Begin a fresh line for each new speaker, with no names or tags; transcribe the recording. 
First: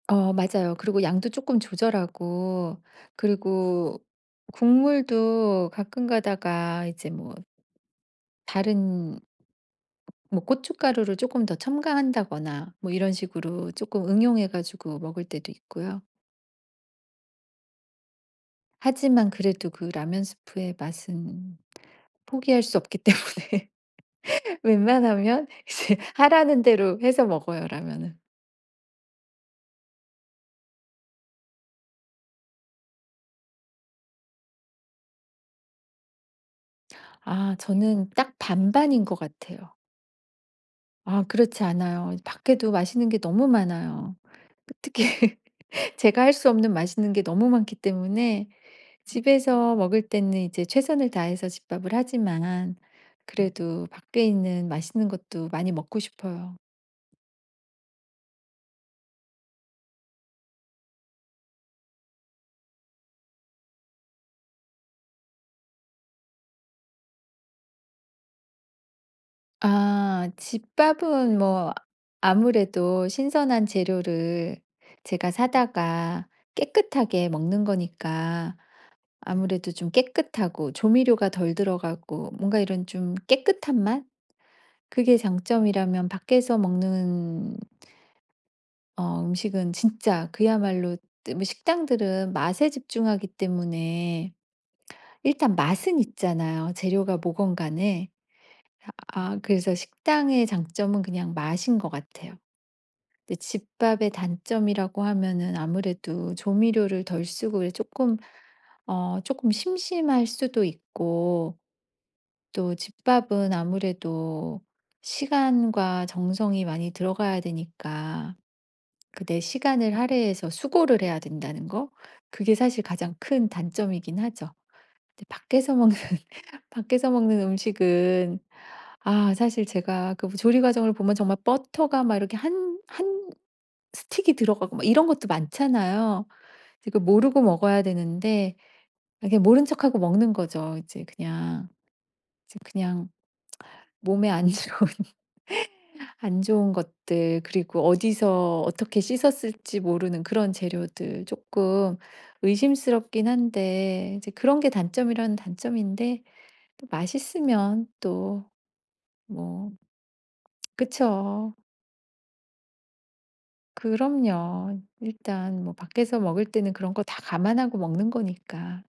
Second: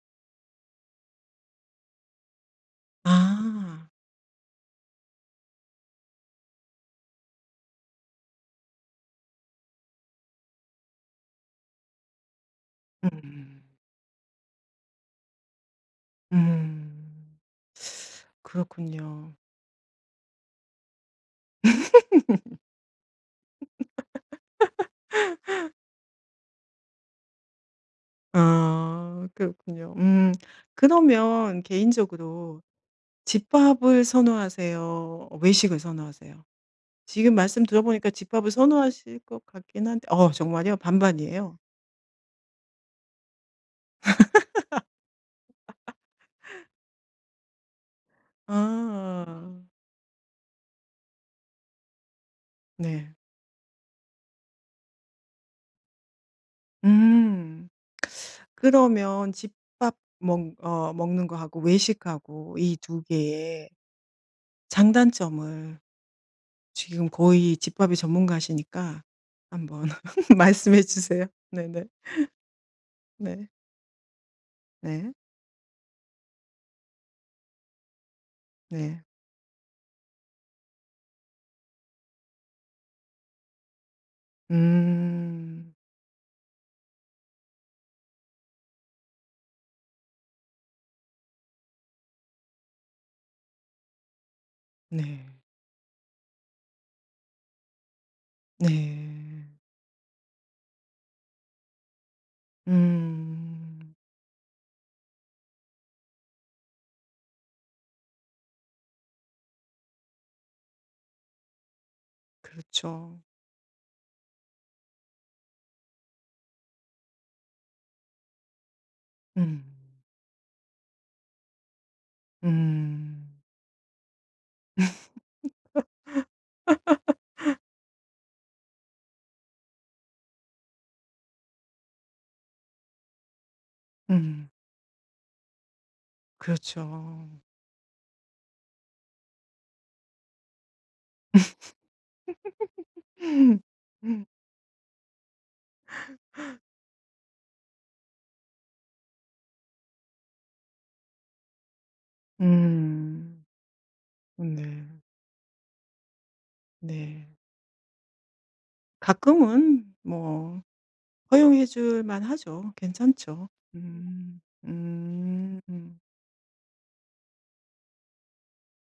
어 맞아요. 그리고 양도 조금 조절하고
아.
그리고 국물도 가끔 가다가 이제 뭐 다른 뭐 고춧가루를 쪼끔 더 첨가한다거나 뭐 이런
음.
식으로 조끔 응용해 가지고 먹을 때도 있고요.
음
하지만
그렇군요.
그래도 그 라면 스프의 맛은 포기할 수 없기 때문에 웬만하면 이제 하라는 대로 해서 먹어요, 라면은.
아 그렇군요. 음 그러면 개인적으로 집밥을 선호하세요? 외식을 선호하세요? 지금
아
말씀
저는
들어보니까
딱
집밥을
반반인 것
선호하실 것
같아요.
같긴 한데 어 정말요?
아
반반이에요?
그렇지 않아요. 이제 밖에도 맛있는 게 너무 많아요. 특히 제가 할 수 없는 맛있는 게 너무 많기 때문에
아.
집에서 먹을 때는 이제 최선을 다해서 집밥을 하지만,
네.
그래도 밖에 있는 맛있는 것도 많이 먹고 싶어요.
음 그러면 집밥 먹 어 먹는 거하고 외식하고 이 2 개의 장단점을 지금 거의 집밥이 전문가시니까 한번
아
말씀해 주세요.
집밥은 뭐
네네.
아무래도
네.
신선한 재료를
네.
제가 사다가 깨끗하게 먹는 거니까
네.
아무래도 좀 깨끗하고 조미료가 덜 들어가고 뭔가 이런 좀 깨끗한 맛? 그게
음.
장점이라면 밖에서 먹는 어 음식은 진짜 그야말로 식당들은 맛에 집중하기 때문에
네.
일단 맛은 있잖아요, 재료가 뭐건 간에. 아
네.
그래서 식당의 장점은 그냥 맛인 것 같아요. 근데
음.
집밥의 단점이라고 하면은 아무래도 조미료를 덜 쓰고 이제 쪼끔 어 쪼끔 심심할 수도 있고 또
그렇죠.
집밥은 아무래도 시간과 정성이 많이 들어가야 되니까 그 내
음.
시간을 할애해서 수고를 해야 된다는 거? 그게 사실 가장
음.
큰 단점이긴 하죠. 근데 밖에서 먹는 밖에서 먹는 음식은 아 사실 제가 그 조리 과정을 보면 정말 버터가 막 이렇게 1- 1 스틱이
음.
들어가고 막 이런 것도 많잖아요. 이게 그
그렇죠.
모르고 먹어야 되는데 아 그냥 모른 척하고 먹는 거죠. 이제 그냥. 이제 그냥 몸에 안 좋은 안 좋은 것들 그리고 어디서 어떻게 씻었을지 모르는 그런 재료들 쪼끔 의심스럽긴
음.
한데 이제
음
그런 게
네.
단점이라면 단점인데 또
네.
맛있으면 또 뭐
가끔은 뭐
그쵸.
허용해 줄 만 하죠. 괜찮죠. 음
그럼요.
음.
일단 뭐 밖에서 먹을 때는 그런 거 다 감안하고 먹는 거니까.